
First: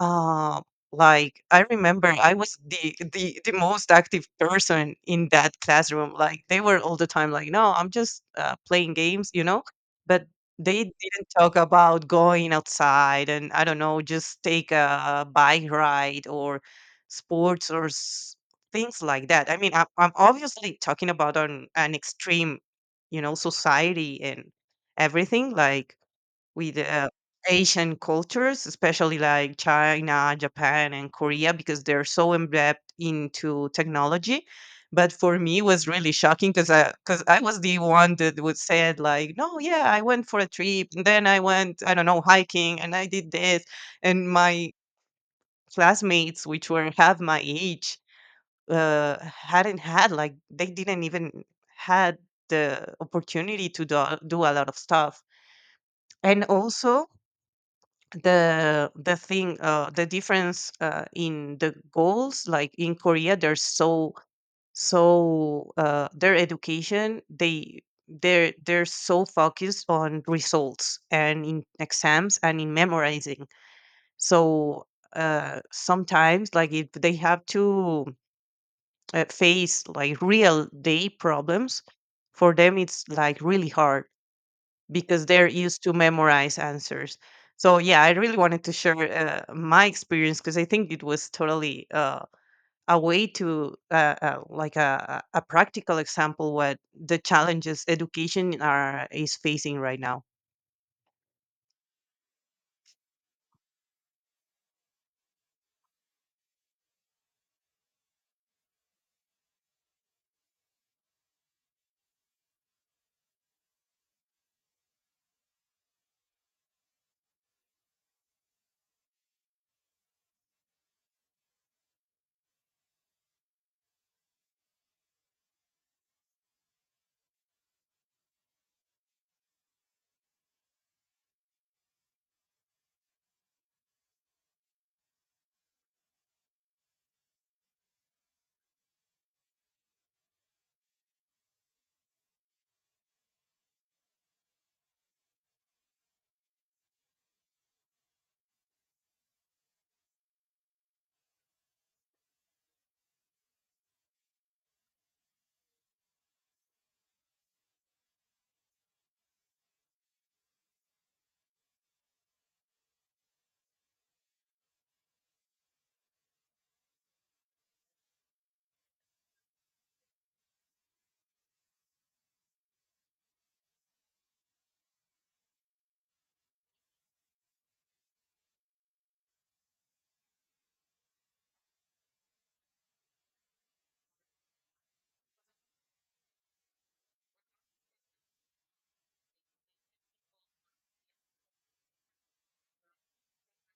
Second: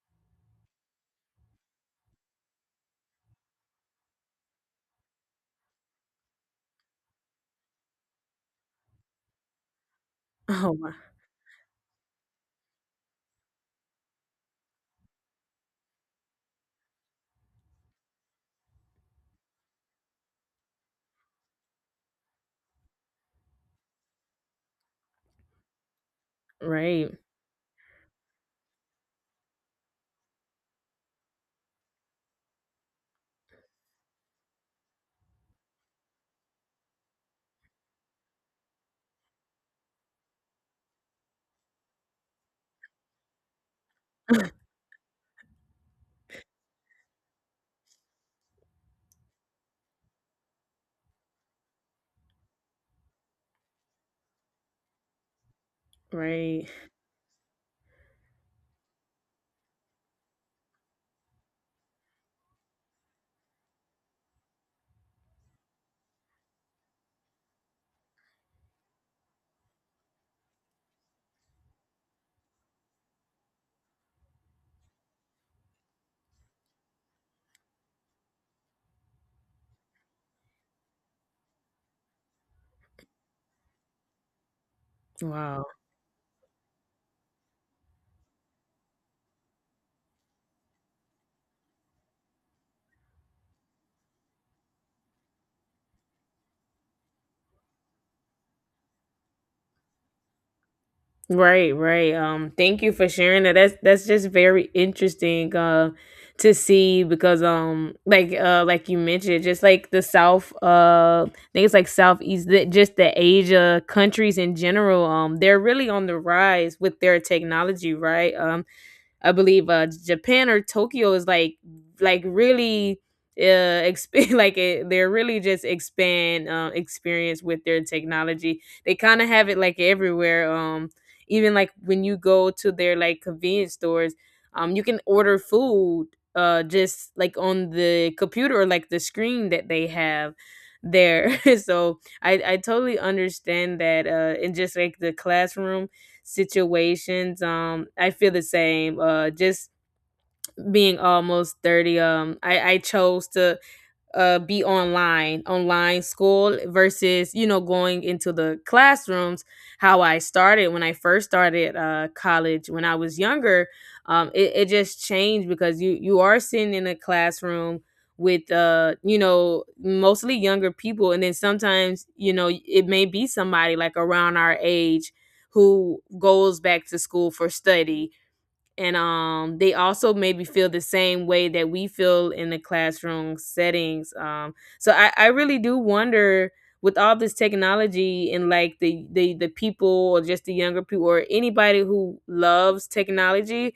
S2: uh, like, I remember I was the most active person in that classroom. Like, they were all the time like, "No, I'm just, playing games," you know? But
S1: Oh,
S2: they
S1: wow.
S2: didn't talk about going outside, and I don't know, just take a bike ride or sports, things like that. I mean, I'm obviously talking about an extreme, society and everything, like with,
S1: Right,
S2: Asian cultures, especially like China, Japan, and Korea, because they're so embedded into technology. But for me, it was really shocking because I was the one that would said like, no, yeah, I went for a trip, and then I went, I don't know, hiking, and I did this, and my classmates, which were half my age, hadn't had like they didn't even had the opportunity to do a lot of stuff, and
S1: right.
S2: also the thing, the difference, in the goals, like in Korea they're so, their education, they're so focused on results and in exams and in memorizing. So, sometimes, like, if they have to, face like real day problems, for them it's like really hard because they're
S1: Wow.
S2: used to memorize answers. So yeah, I really wanted to share, my experience because I think it was totally, a way to, like a practical example what the challenges education are is facing right now.
S1: Right, right. Thank you for sharing that. That's just very interesting to see, because like you mentioned, just like the South, I think it's like just the Asia countries in general, they're really on the rise with their technology, right? I believe Japan or Tokyo is like really like they're really just expand experience with their technology. They kind of have it like everywhere. Even like when you go to their like convenience stores, you can order food just like on the computer or like the screen that they have there. So I totally understand that in just like the classroom situations. I feel the same. Just being almost 30. I chose to be online, online school versus, you know, going into the classrooms. How I started when I first started college when I was younger, it just changed because you are sitting in a classroom with you know mostly younger people, and then sometimes you know it may be somebody like around our age who goes back to school for study, and they also maybe feel the same way that we feel in the classroom settings. So I really do wonder with all this technology and like the people or just the younger people or anybody who loves technology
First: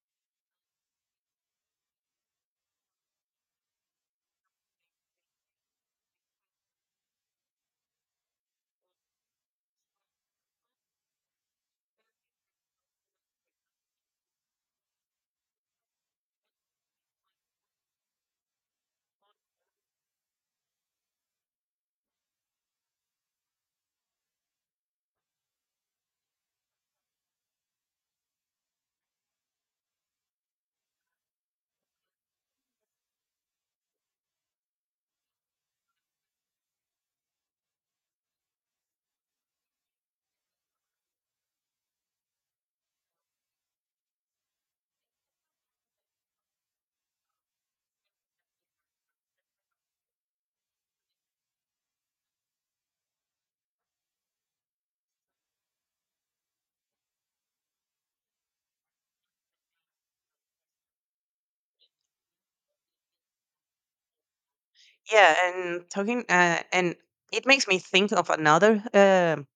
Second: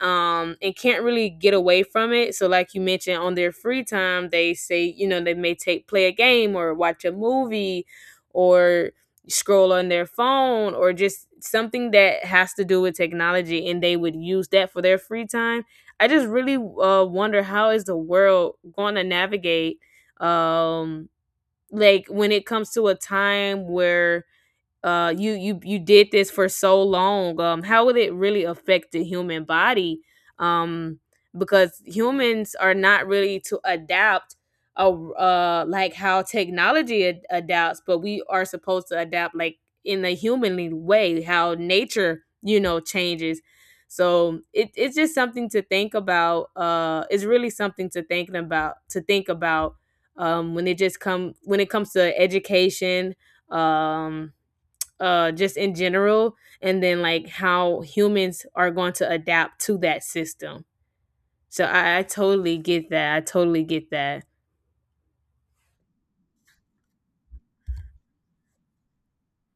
S1: and can't really get away from it. So like you mentioned, on their free time they say you know they may take play a game or watch a movie or scroll on their phone or just something that has to do with technology, and they would use that for their free time. I just really wonder how is the world going to navigate um like when it comes to a time where you did this for so long, how would it really affect the human body, um because humans are not really to adapt like how technology adapts, but we are supposed to adapt like in a humanly way, how nature you know changes. So it's just something to think about. It's really something to think about when it just come when it comes to education, um just in general, and then like how humans are going to adapt to that system. So I totally get that, I totally get that.
S2: Yeah, and talking, and it makes me think of another.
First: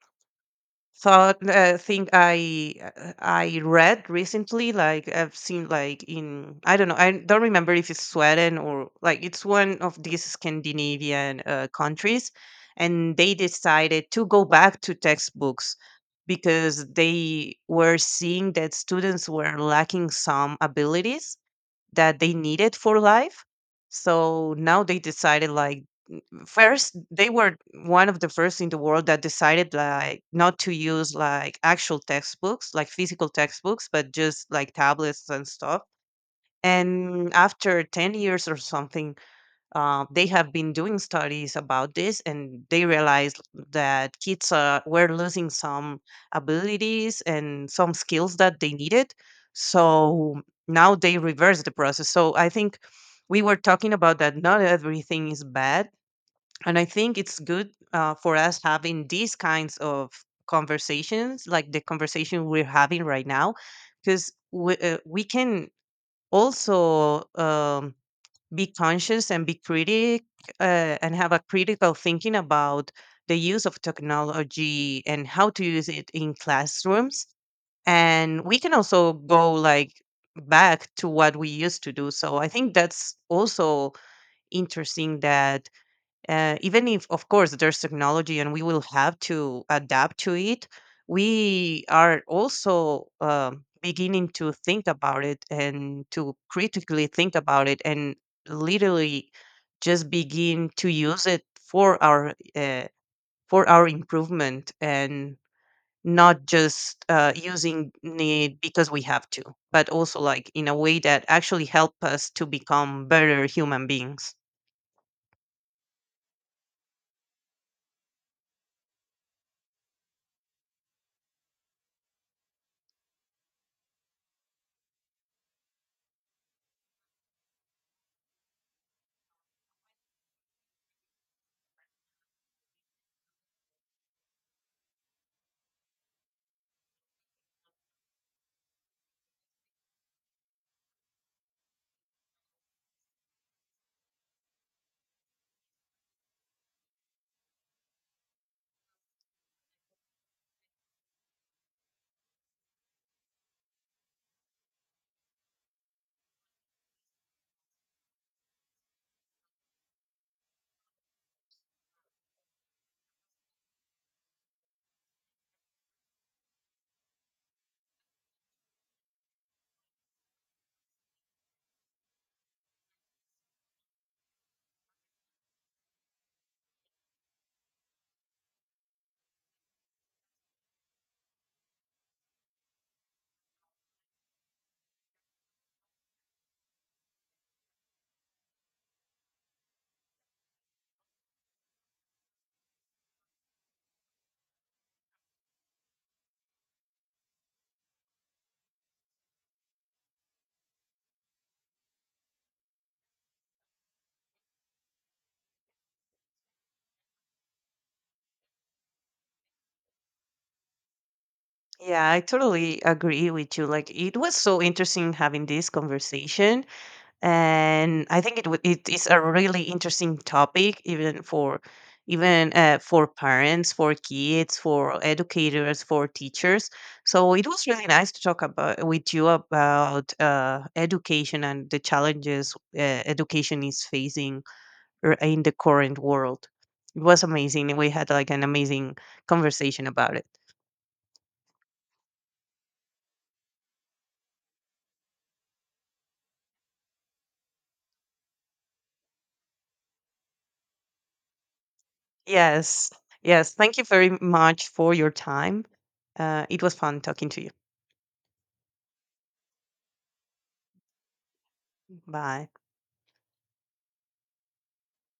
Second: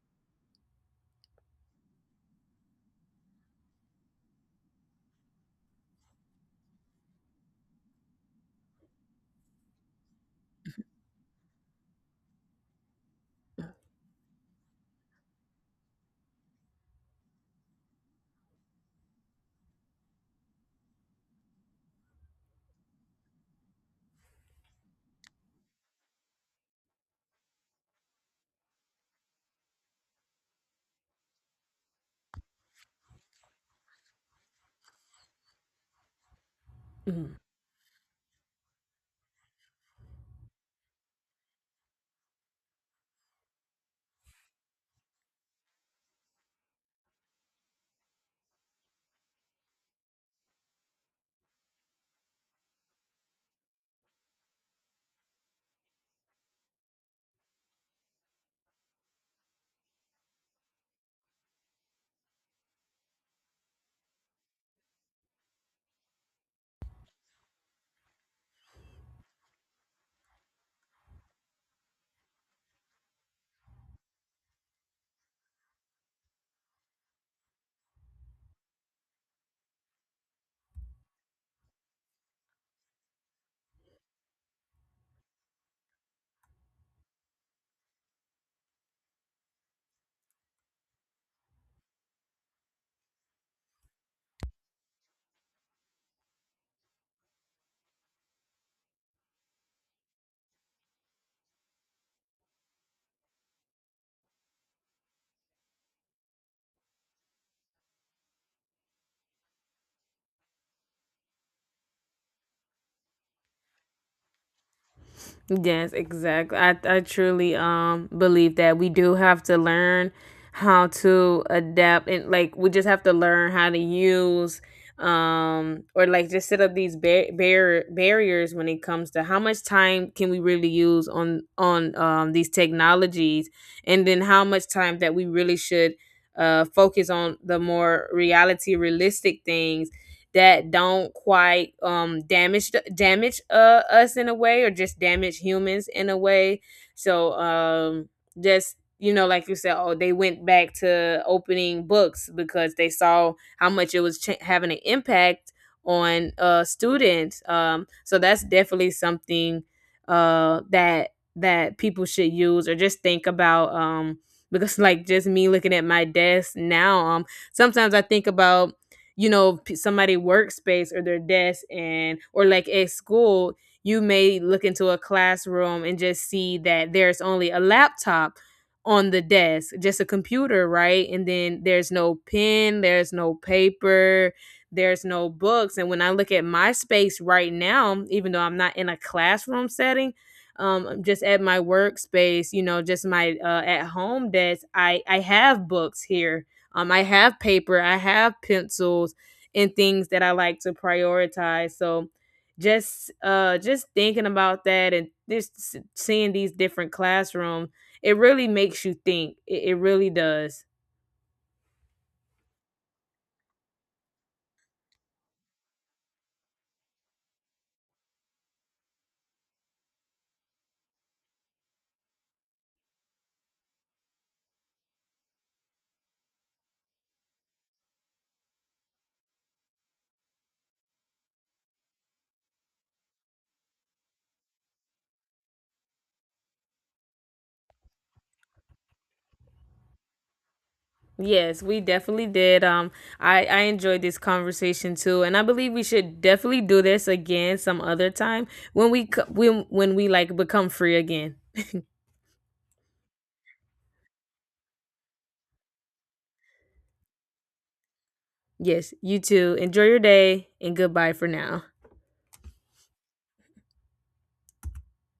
S2: So, thing I read recently, like I've seen like, in, I don't know, I don't remember if it's Sweden, or like, it's one of these Scandinavian, countries, and they decided to go back to textbooks because they were seeing that students were lacking some abilities that they needed for life. So now they decided like, first they were one of the first in the world that decided like not to use like actual textbooks, like physical textbooks, but just like tablets and stuff. And
S1: Mhm.
S2: after 10 years or something, they have been doing studies about this, and they realized that kids, were losing some abilities and some skills that they needed. So now they reverse the process. So I think, we were talking about that not everything is bad, and I think it's good, for us having these kinds of conversations, like the conversation we're having right now, because we can also, be conscious and be critic, and have a critical thinking about the use of technology and how to use it in classrooms. And we can also go like back to what we used to do. So I think that's also interesting that, even if, of course, there's technology, and we will have to adapt to it, we are also, beginning to think about it, and to critically think about it, and literally just begin to use it for our improvement, and not just, using it because we have to, but also like in a way that actually help us to become better human beings.
S1: Yes, exactly. I truly believe that we do have to learn how to adapt, and like we just have to learn how to use or like just set up these barriers when it comes to how much time can we really use on these technologies, and then how much time that we really should focus on the more reality realistic things that don't quite damage us in a way or just damage humans in a way. So just you know like you said, oh they went back to opening books because they saw how much it was having an impact on students, so that's definitely something that people should use or just think about, because like just me looking at my desk now, sometimes I think about you know somebody workspace or their desk, and or like at school you may look into a classroom and just see that there's only a laptop on the desk, just a computer, right? And then there's no pen, there's no paper, there's no books. And when I look at my space right now, even though I'm not in a classroom setting, I'm just at my workspace, you know, just my at home desk. I have books here, I have paper, I have pencils and things that I like to prioritize. So just thinking about that and just seeing these different classrooms, it really makes you think. It really does.
S2: Yeah, I totally agree with you. Like, it was so interesting having this conversation, and I think it is a really interesting topic, even for even for parents, for kids, for educators, for teachers. So it was really nice to talk about with you about, education and the challenges, education is facing, in the current world. It was amazing. We had like an amazing conversation about it.
S1: Yes, we definitely did. I enjoyed this conversation too, and I believe we should definitely do this again some other time when we when we like become free again.
S2: Yes. Yes. Thank you very much for your time. It was fun talking to you.
S1: Yes, you too. Enjoy your day, and goodbye for now.
S2: Bye.